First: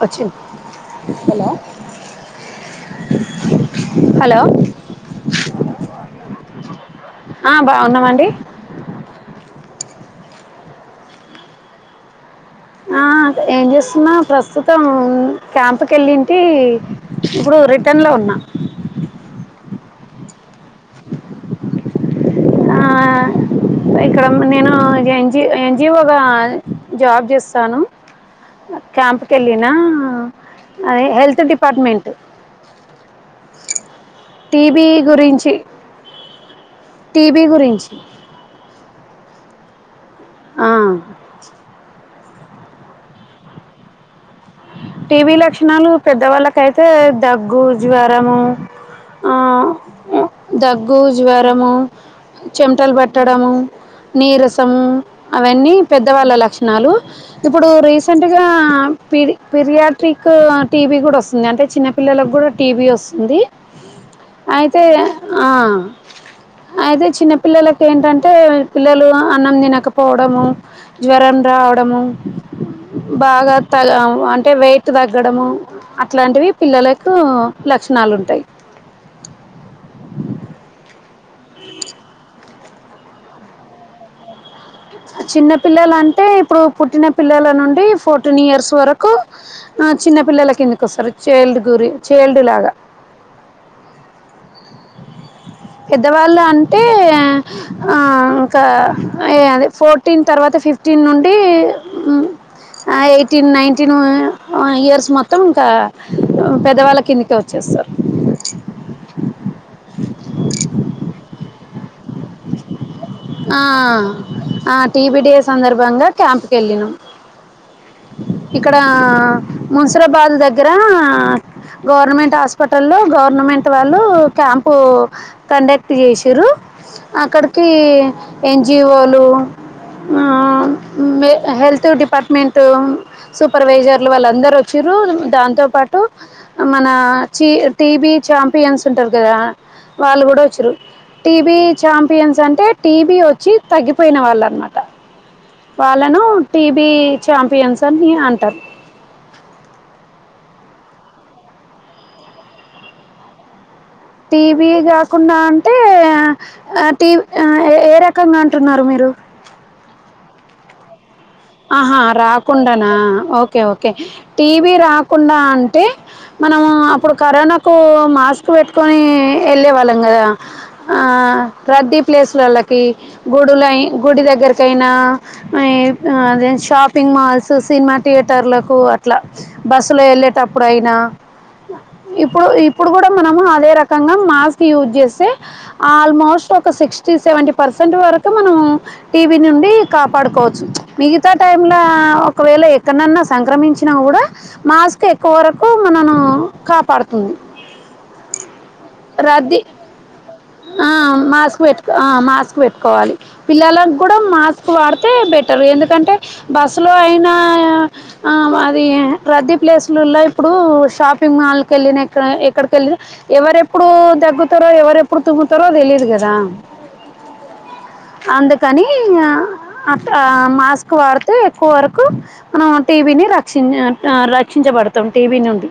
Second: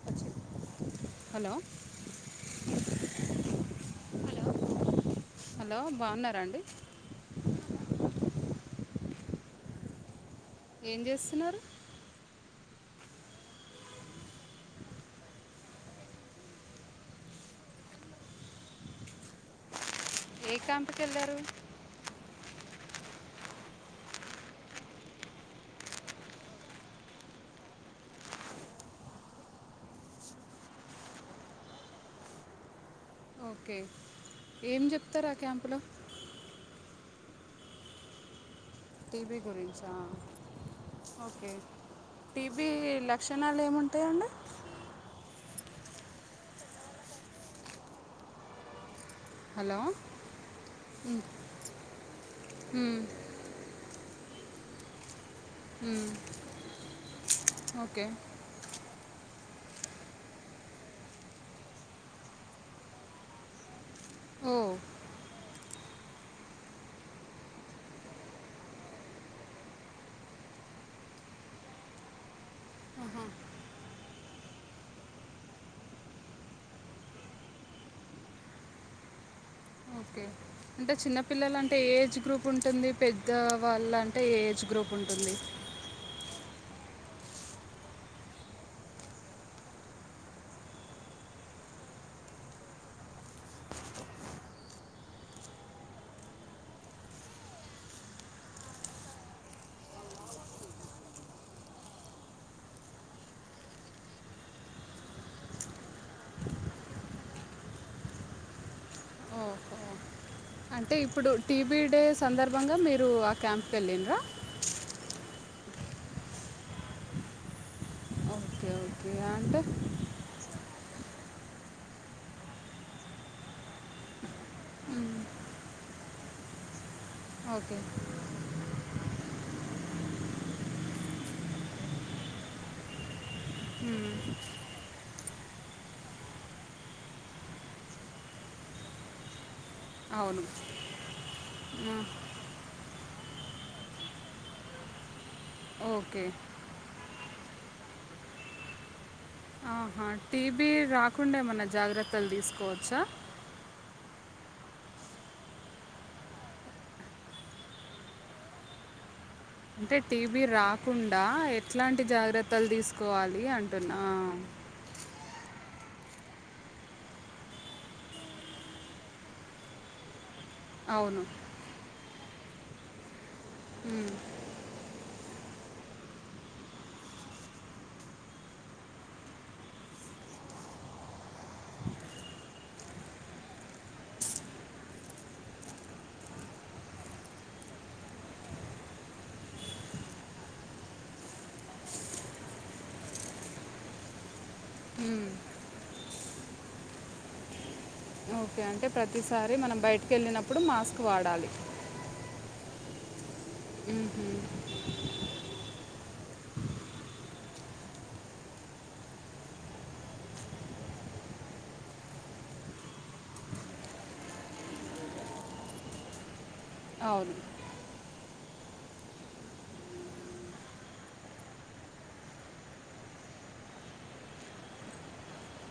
వచ్చింది hello hello hello బాగున్నారా అండి ఆ బావున్నామండి ఏం చేస్తున్నారు ఆ ఏం చేస్తున్నా ప్రస్తుతం క్యాంప్కి వెళ్ళింటి ఇప్పుడు రిటర్న్ లో ఉన్నా ఏ క్యాంపుకి వెళ్ళారు ఆ ఇక్కడ నేను ఎన్జి ఎన్జిఓ గా జాబ్ చేస్తాను క్యాంప్కి వెళ్ళిన అది హెల్త్ డిపార్ట్మెంట్ ఓకే ఏం టీబీ చెప్తారా గురించి క్యాంపులో టీబీ గురించి టీబీ గురించా ఆ ఓకే టీబీ లక్షణాలు ఏముంటాయండి టీబీ లక్షణాలు పెద్దవాళ్ళకైతే దగ్గు జ్వరము ఆ హలో ఉ దగ్గు జ్వరము చెమటలు మ్మ్, పెట్టడము నీరసం అవన్నీ మ్మ్, పెద్దవాళ్ళ లక్షణాలు ఇప్పుడు ఓకే రీసెంట్గా పిడి పిరియాట్రిక్ టీవీ కూడా వస్తుంది అంటే చిన్నపిల్లలకు కూడా టీవీ వస్తుంది ఓ అయితే ఆ అయితే చిన్న పిల్లలకు ఏంటంటే పిల్లలు అన్నం తినకపోవడము జ్వరం రావడము బాగా తగ అంటే వెయిట్ తగ్గడము అట్లాంటివి పిల్లలకు లక్షణాలు ఉంటాయి ఓకే అంటే చిన్నపిల్లల అంటే ఎ ఏజ్ గ్రూప్ ఉంటుంది పెద్ద వాళ్ళ అంటే ఏజ్ గ్రూప్ ఉంటుంది చిన్న పిల్లల అంటే ఇప్పుడు పుట్టిన పిల్లల నుండి ఫోర్టీన్ ఇయర్స్ వరకు చిన్న పిల్లల కిందికి వస్తారు చైల్డ్ గురి చైల్డ్ లాగా పెద్దవాళ్ళు అంటే ఆ ఇంకా అ అదే ఫోర్టీన్ తర్వాత ఫిఫ్టీన్ నుండి ఎయిటీన్ నైటీన్ ఇయర్స్ మొత్తం ఇంకా పెద్దవాళ్ళ కిందికే వచ్చేస్తారు ఓహో అంటే ఇప్పుడు టీబీ డే సందర్భంగా మీరు ఆ క్యాంప్కి వెళ్ళినరా ఆ టీబి డేస్ సందర్భంగా క్యాంపుకెళ్ళినం ఓకే ఇక్కడ ఓకే అంటే ముస్సిరాబాద్ దగ్గర గవర్నమెంట్ హాస్పిటల్ లో గవర్నమెంట్ వాళ్ళు క్యాంపు మ్మ్. కండక్ట్ చేసిర్రు అక్కడికి ఓకే ఏం జీవోలో ఆ మే హెల్త్ డిపార్ట్మెంట్ సూపర్వైజర్లు మ్మ్. వాళ్ళందరు వచ్చిరు దాంతో పాటు మన చి టీబి చాంపియన్స్ ఉంటారు కదా వాళ్ళు కూడా అవును వచ్చిర్రు టీబీ ఆ, చాంపియన్స్ అంటే టీబీ వచ్చి తగ్గిపోయిన వాళ్ళు అనమాట వాళ్ళను ఓకే టీబీ చాంపియన్స్ అని అంటరు టీబీ రాకుండా ఏమన్నా జాగ్రత్తలు తీసుకోవచ్చా టీబీ కాకుండా అంటే అ టీ ఏ రకంగా అంటున్నారు మీరు అంటే టీబి రాకుండ్ ఆహా రాకుండానా ఓకే ఓకే అంటున్నా ఆ, టీబి రాక్ కుండా అంటే మనము అప్పుడు కరోనాకు మాస్క్ పెట్టుకొని వెళ్ళే వాళ్ళం కదా ఆ అవును ప్రదీప్ ప్లేస్లళ్ళకి గుడులై మ్మ్. గుడి దగ్గరకైనా ఈ అదే షాపింగ్ మాల్స్ సినిమా థియేటర్లకు అట్లా బస్సులో వెళ్ళేటప్పుడు అయినా ఇప్పుడు ఇప్పుడు కూడా మనము అదే రకంగ మాస్క్ యూజ్ చేస్తే ఆల్మోస్ట్ ఒక సిక్స్టీ సెవెంటీ పర్సెంట్ వరకు మనం టీబి నుండి కాపాడుకోవచ్చు మిగతా టైంలో ఒకవేళ ఎక్కడనన్నా సంక్రమించినా కూడా మాస్క్ మ్మ్. ఎక్కువ వరకు మనను కాపాడుతుంది ఓకే అంటే ప్రతిసారి రద్దీ మనం బయటికి వెళ్ళినప్పుడు ఆ, మాస్క్ వాడాలి మాస్క్ పెట్టుకో ఆ, మాస్క్ పెట్టుకోవాలి పిల్లలకి కూడా మ్మ్హ్మ్. మాస్క్ వాడితే బెట్ ఎందుకంటే బస్సులో అయినా అది రద్దీ ప్లేసులల్లో ఇప్పుడు షాపింగ్ మాల్ కెళ్ళిన ఎక్కడ ఎక్కడికెళ్ళిన ఎవరెప్పుడు దగ్గుతారు ఎవరెప్పుడు తుమ్ముతారో తెలియదు కదా అవును అందుకని అ ఆ మాస్క్ వాడితే ఎక్కువ వరకు మనం టీబి ని రక్షిం ఆ రక్షించబడతాం టి బి నుండి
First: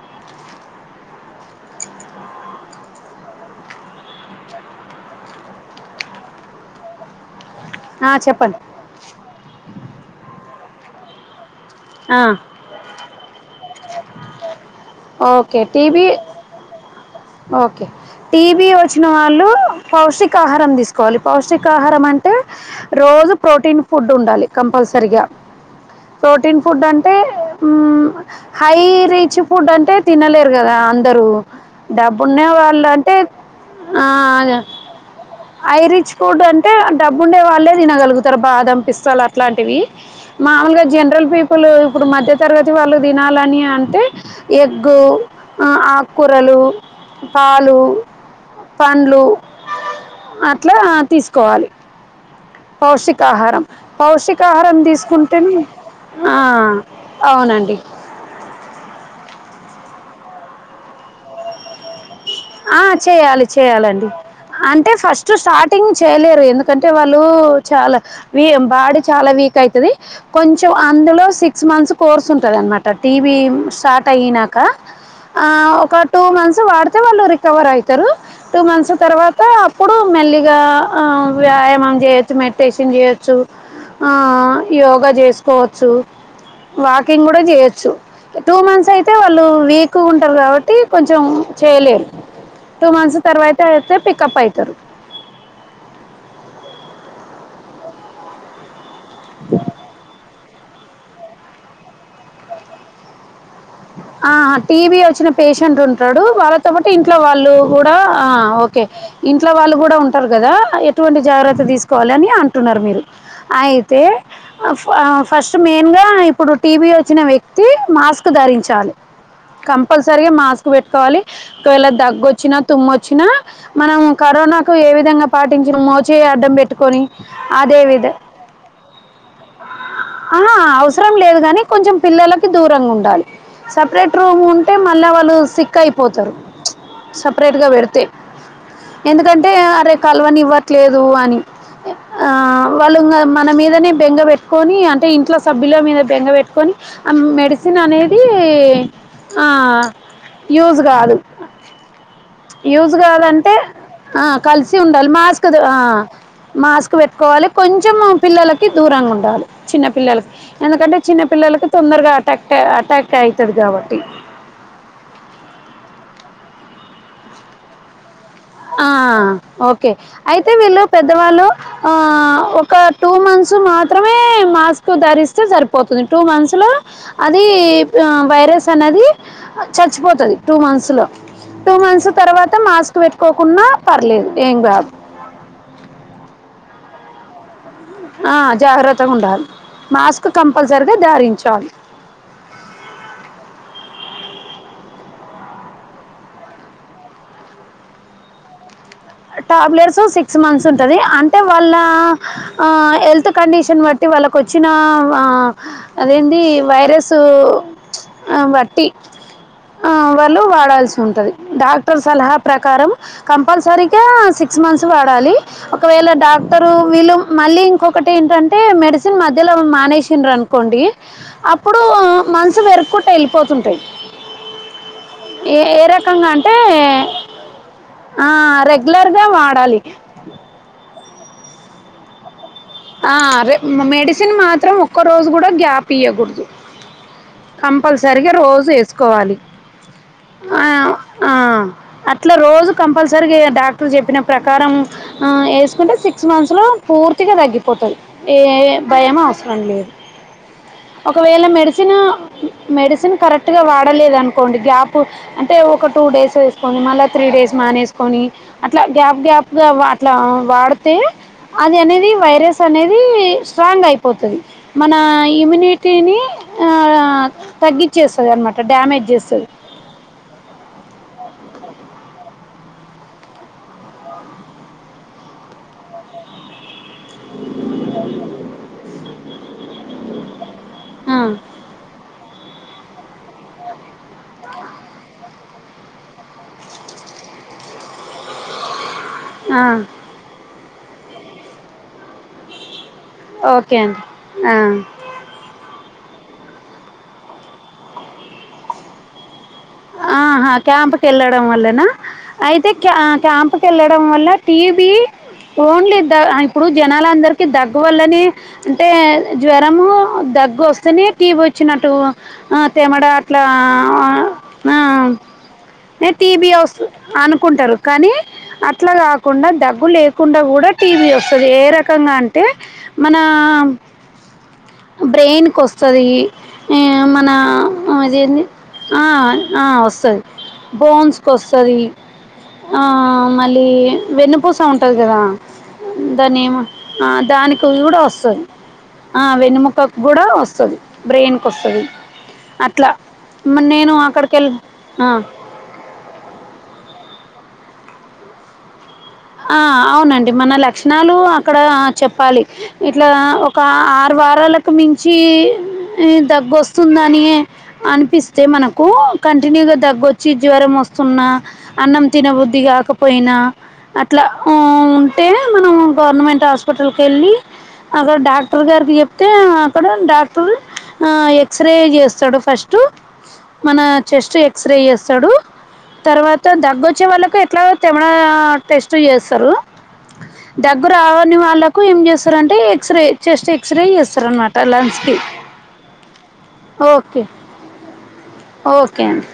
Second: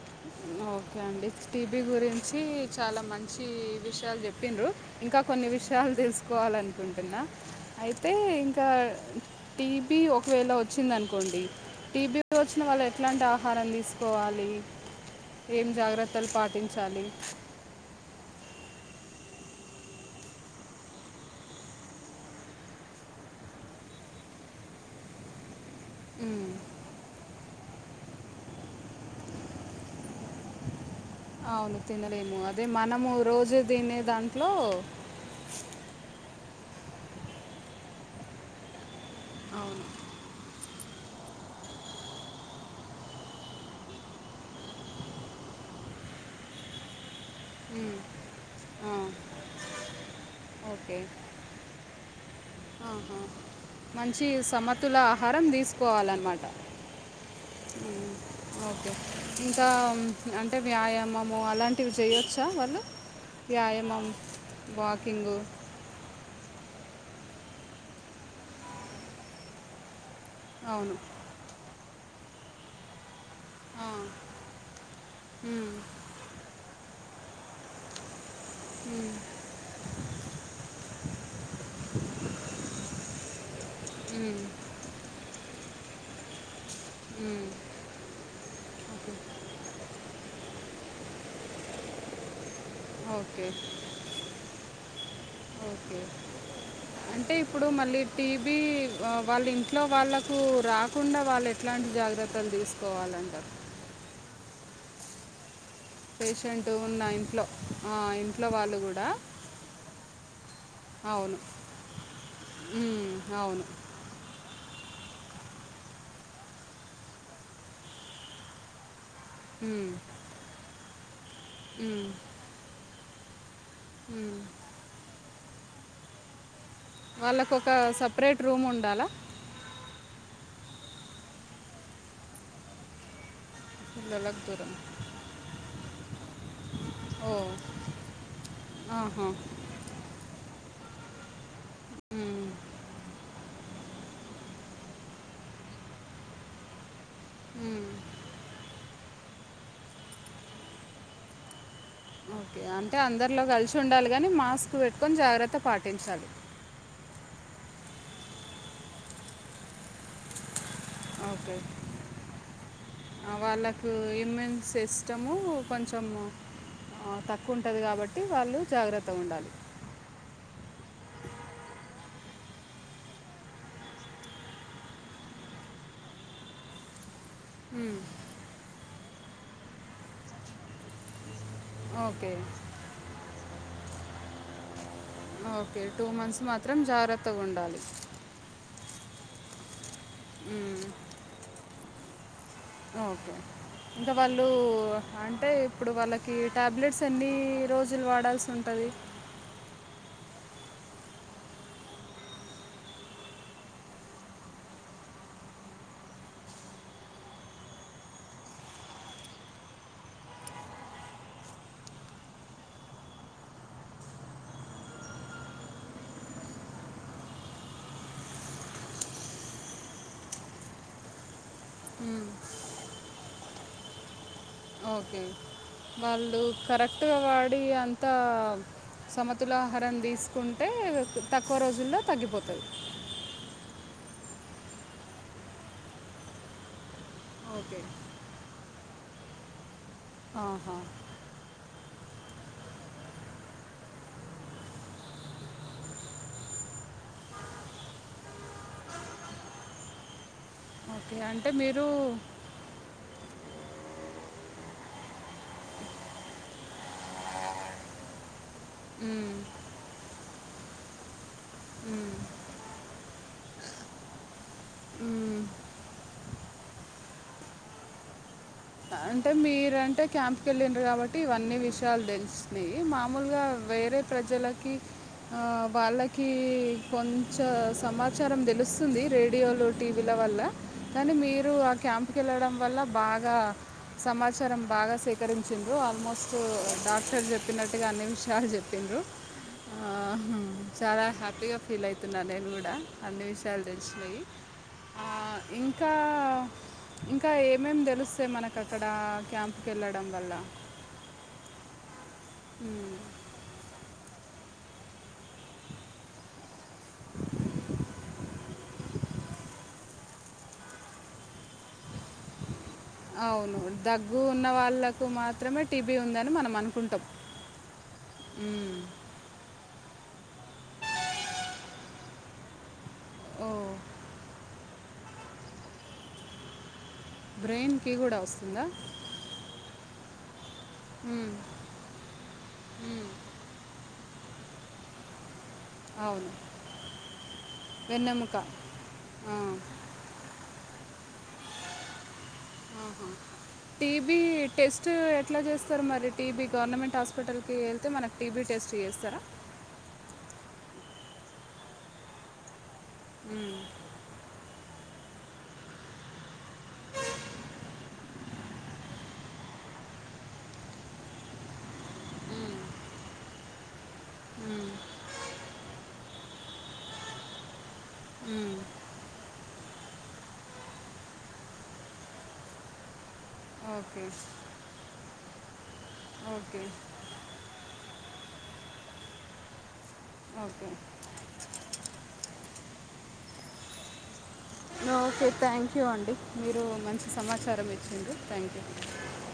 ఓకే అండి టీబీ గురించి చాలా మంచి విషయాలు చెప్పిన్రు ఇంకా కొన్ని విషయాలు తెలుసుకోవాలనుకుంటున్నా ఆ, అయితే చెప్పండి ఇంకా టీబీ వచ్చిందనుకోండి ఆ, టీబీ వచ్చిన వాళ్ళ ఎట్లాంటి ఆహారం తీసుకోవాలి ఓకే ఏం టీబీ జాగ్రత్తలు పాటించాలి. టీబి వచ్చిన వాళ్ళు పౌష్టికాహారం తీసుకోవాలి. పౌష్టికాహారం అంటే రోజు ప్రోటీన్ ఫుడ్ ఉండాలి. కంపల్సరిగా ఉమ్, ప్రోటీన్ ఫుడ్ అంటే హై రేచ్ ఫుడ్ అంటే తినలేరు కదా రు అవును తినలేము డబ్బున్న అదే వాళ్ళు మనము అంటే రోజు తినే ఆ దాంట్లో హై రీచ్ ఫుడ్ ఫుడ్ అంటే డబ్బు ఉండే వాళ్ళే తినగలుగుతారు బాదం పిస్తాలు అట్లాంటివి అవును మామూలుగా జనరల్ ప అప్పులు ఇప్పుడు మధ్య తరగతి వాళ్ళు తినాలని అంటే ఎగ్ ఆకుకూరలు పాలు ఉమ్, ఆ, పండ్లు అట్లా ఓకే తీసుకోవాలి. ఆహా. పౌషటికాహారం మంచి సమతుల ఆహారం ఆ, తీసుకోవాలన్నమాట అవునండి. మ్మ్. ఓకే ఇంకా అంటే వ్యాయామము అలాంటివి చేయొచ్చు ఆ చేయాలి చెయాలండి అంటే ఫస్ట్ వాకింగ్ స్టార్టింగ్ చేయలేరు ఎందుకు ఎందుకంటే వాళ్ళు చాలా వ బాడి చాలా వీక్ అయితది కొంచెం అవును అందులో సిక్స్ మంత్స్ కోర్స్ ఉంటుందిన్నమాట టీవీ ఆ. స్టార్ట్ అయినాక ఆ మ్మ్. ఒక టూ మంత్స్ వాడితే వాళ్లు కవర్ అవుతారు టూ మంత్స్ తర్వాత అప్పుడు మెల్లిగా వ్యాయామం చేయచ్చు మెడిటేషన్ చేయవచ్చు ఆ మ్మ్. యోగా చేసుకోవచ్చు వాకింగ్ కూడా మ్మ్. చేయొచ్చు టూ మంత్స్ అయితే వాళ్ళు వీక్గా ఉంటారు కాబట్టి కొంచెం చేయలేరు. టూ మంత్స్ ఓకే తరవాయతే పికప్ అయితరు ఓకే అంటే ఇప్పుడు మళ్ళీ టీబీ వాళ్ళ ఇంట్లో వాళ్ళకు రాకుండా వాళ్ళు ఎట్లాంటి జాగ్రత్తలు తీసుకోవాలంటారు. ఆ టీవి వచ్చిన పేషెంట్ ఉంటాడు పేషెంట్ వాళ్ళతో పాటు ఉన్న ఇంట్లో వాళ్ళు కూడా ఆ, ఇంట్లో వాళ్ళు ఓకే కూడా ఇంట్లో వాళ్ళు కూడా ఉం ఉంటారు కదా ఎటువంటి అవును జాగ్రత్త తీసుకోవాలని అంటున్నారు. మీరు మ్మ్. అవును అయితే ఫస్ట్ మెయిన్ గా ఇప్పుడు టీబీ వచ్చిన వ్యక్తి మాస్క్ ధరించాలి. మ్మ్. కంపల్సరిగా మాస్క్ పెట్టుకోవాలి ఒకవేళ మ్మ్. దగ్గొచ్చినా తుమ్మొచ్చినా మనం మ్మ్. కరోనాకు ఏ విధంగా పాటించిన మోచేయీ అడ్డం పెటీ వాళ్ళకు ఒక సపరేట్ రూమ్ ఉండాలా ఆ అవసరం లేదు కానీ కొంచెం పిల్లలకి దూరంగా ఉండాలి. సెపరేట్ పిల్లలకు రూమ్ దూరం ఉంటే మళ్ళా వాళ్ళు సిక్ అయిపోతారు ఓ సెపరేట్ గా పెడితే ఆహా ఎందుకంటే అరే కల్వ ని ఇవ్వ లేదు అని ఆ ఉమ్, వాళ్ళుంగా మన మీదనే బెంగ పెట్కొని అంటే ఇంట్లో సభ్యుల మీద బెంగ పెట్టుకొని ఆ మెడిసిన్ ఉమ్. అనే ది ఆ యూజ్ కాదు ఓకే యూజ్ అంటే అందరిలో కాదంటే కలిసి ఉండాలి ఆ కానీ మాస్క్ కలిసి ఉండాలి పెట్టుకొని మాస్క్ జాగ్రత్త ది ఆ పాటించాలి మాస్క్ వెట్ కోవాలి కొంచెం పిల్లలకి దూరంగా ఉండాలి చిన్న పిల్లలకి ఎందుకంటే చిన్న ఓకే పిల్లలకి తొందరగ అటాక్ట్ అటాక్ ఆ అవుతుంది వాళ్ళకు కాబట్టి ఇమ్యూన్ సిస్టము కొంచెము ఆ తక్కువ ఉంటది కాబట్ ఆ ఓకే అయితే వీళ్ళు పెద్దవాళ్ళు ఆ ఒక టూ మంత్స్ మాత్రమే మాస్క్ ధరిస్తే సరిపోతుంది. టూ మంత్స్ లో అది ఉమ్, ఆ వైరస్ అనేది చచ్చిపోతది టూ మంత్స్ లో. టూ మంత్స్ ఓకే తర్వాత మాస్క్ పెట్ట పోకుంన్నా పర్లేదు ఏం కాదు ఓకే టూ మంత్స్ మా త్రం జాగ్రత్తగ ఉండాలి ఆ జాగ్రత్తగా ఉండాలి మాస్క్ ఉమ్. కంపల్సరిగా ధరించాలి ఓకే ఇంకా వాళ్ళు అంటే ఇప్పుడు వాళ్ళకి టాబ్లెట్స్ ఎన్ని రోజులు వాడాల్సి ఉంటుంది టాబ్లెట్స్ సిక్స్ మంత్స్ ఉంటుంది అంటే వాళ్ళ ఆ హెల్త్ కండిషన్ బట్టి వాళ్ళకు వచ్చిన అదేంటి వైరస్ బట్టి వాళ్ళు వాడాల్సి ఉంటుంది డాక్టర్ సలహా ప్రకారం కంపల్సరీ ఇకా సిక్స్ మంత్స్ వాడాలి ఒకవేళ డాక్టరు వీళ్ళు మళ్ళీ ఇంకొకటి ఏంటంటే మెడిసిన్ మధ్యలో మానేసిండ్ర అనుకోండి అప్పుడు మంత్స్ పెరుక్కుంట వెళ్ళిపోతుంటాయి ఓకే ఏ ఏ రకంగా వాళ్ళు అంటే కరెక్ట్ గా వాడి అంతా ఆ, గా సమతుల వాడాలి ఆహారం తీసుకుంటే తక్కువ రోజుల్లో తగ్గిపోతది ఆ అదే మెడిసిన్ మాత్రం ఒక్క రోజు కూడా గ్యాప్ ఇయకూడదు ఓకే. కంపల్సరిగా రోజు వేసుకోవాలి ఆ ఆహా! ఆ అట్లా రోజు కంపల్సరీ డాక్టర్ చెప్పిన ప్రకారం వేసుకుంటే సిక్స్ మంత్స్ లో పూర్తిగా తగ్గింది పోతుంది ఏ భయమ అవసరం లేదు ఓకే. ఒకవేళ అంటే మీరు మెడిసిన్ మెడిసిన్ కరెక్ట్ గా వాడలేద అనుకోండి గ్యాప్ అంటే ఒక టూ డేస్ వేసుకొని మళ్ళా త్రీ డేస్ మానేసుకొని అట్లా గ్యాప్ హ్మ్. గ్యాప్ గా అట్లా వాడితే అది అనేది హ్మ్. వైరస్ అనేది స్ట్రాంగ్ అయిపోతుంది మన హ్మ్. ఇమ్యూనిటీని తగ్గించేస్తుంది అనమాట డ్యామేజ్ అంటే చేస్తుంది మీరంటే క్యాంప్ క వెళ్ళినారు కాబట్టి ఇవన్నీ విషయాలు తెలిసినియి మామూలుగా వేరే ప్రజలకి ఆ వాళ్ళకి కొంచె సమాచారం తెలుస్తుంది రేడియోలు టీవీల వల్ల కానీ మీరు ఆ క్యాంప్కి వెళ్ళడం వల్ల బాగా సమాచారం బాగా సేకరించిండ్రు ఆల్మోస్ట్ డాక్టర్లు చెప్పినట్టుగా అన్ని విషయాలు చెప్పిండ్రు ఆ హ్ చాలాహాపి గా ఫీల్ ఐతున్నా నేను కూడా అన్ని విషయాలు ఓకే తెలిసినయి అండి ఆ ఇంకా ఇంకా ఏమేమి తెలుస్తాయి మనకి కక్కడ క్యాంప్ ఆహా క్యాంప్ కెళ్ళడం వల్లనా అయితే క హ్మ్. క్యాంప్ కెళ్ళె డం వల్ల టీబి ఓన్లీ ద ఇప్పుడు జనాలందరికి దగ్గు వల్లనే అంటే జ్వరము దగ్గు వస్తేనే టీబి వచ్చినట్టు తె మడ అట్లా అవును. దగ్గు ఉన్న ఆ వాళ్ళకు మాత్రమే టీబీ ఉందని టీబి మనం అనుకుంటాం. వస్అనుకుంటారుకానీ హ్మ్. అట్లా కాకుండా దగ్ లేకుండా కూడా టీబీ వస్తది ఏ రకంగా అంటే మనా ఓహ్! బ్రెయిన్ కు వస్తది హ్మ్ మన బ్రెయిన్‌కి గూడా అదేంది వస్తుందా? అ వస్తది బోన్స్ కు హ్మ్. వస్తది అ హ్మ్. మళ్ళీ వెన్నుపూస ఉంటది కదా అవును. దాని ఏమో ఆ దానికి కూడా వెన్నెముక. వస్తది ఆ వెన్నముక్కకు కూడా వస్తది బ్రెయిన్కి వస్తది అట్ల ఆహా! మా నేను టీబీ అక్కడ టెస్ట్ ఎట్లచేస్తారు మరి టీ బి గవర్నమెంట్ హాస్పి హాస్పిటల్కి వెళ్తే మనకి టీ బి టెస్ట్ చేస్తర ఆ అవునండి మన లక్షణాలు అక్కడ చెప్పాలి ఇట్లా హ్మ్. ఒక ఆరు వారాల క్క మించి దగ్గొస్తుందని అనిపిస్తే మనకు కంటిన్యూగా దగ్గొచ్చి జ్వరం వస్తున్న అన్నం తినబుద్ధి కాకపోయినా అన్ ట్లా ఊ హ్మ్. ఉంటే మనం గవర్నమెంట్ హాస్పిటల్కి వెళ్ళి అక్కడ హ్మ్. డాక్టర్ గారికి చెప్తే అక్కడ డాక్టర్ ఆ ఎక్స్రే చేస్తడు ఫస్ట్ మన ఓకే చెస్ట్ ఎక్స్ రే చేస్ చడు తర్వాత ఓకే దగ్గొచ్చే వాళ్ళకే ఎక్ స్టుల్లో చెమడ టెస్ట్ ట్రై యేస్సరు ఓకే దగ్గు రావని వాళ్ళకు ఎం చేస్ స్తరంటే x ray chest x ray చేస్తారన్మాట్ ఓకే థ్యాంక్ యూ అండి మీరు మంచి ఓకే సమాచారం ఇచ్చిండ్రు థ్యాంక్ యూ. ఓకే అండి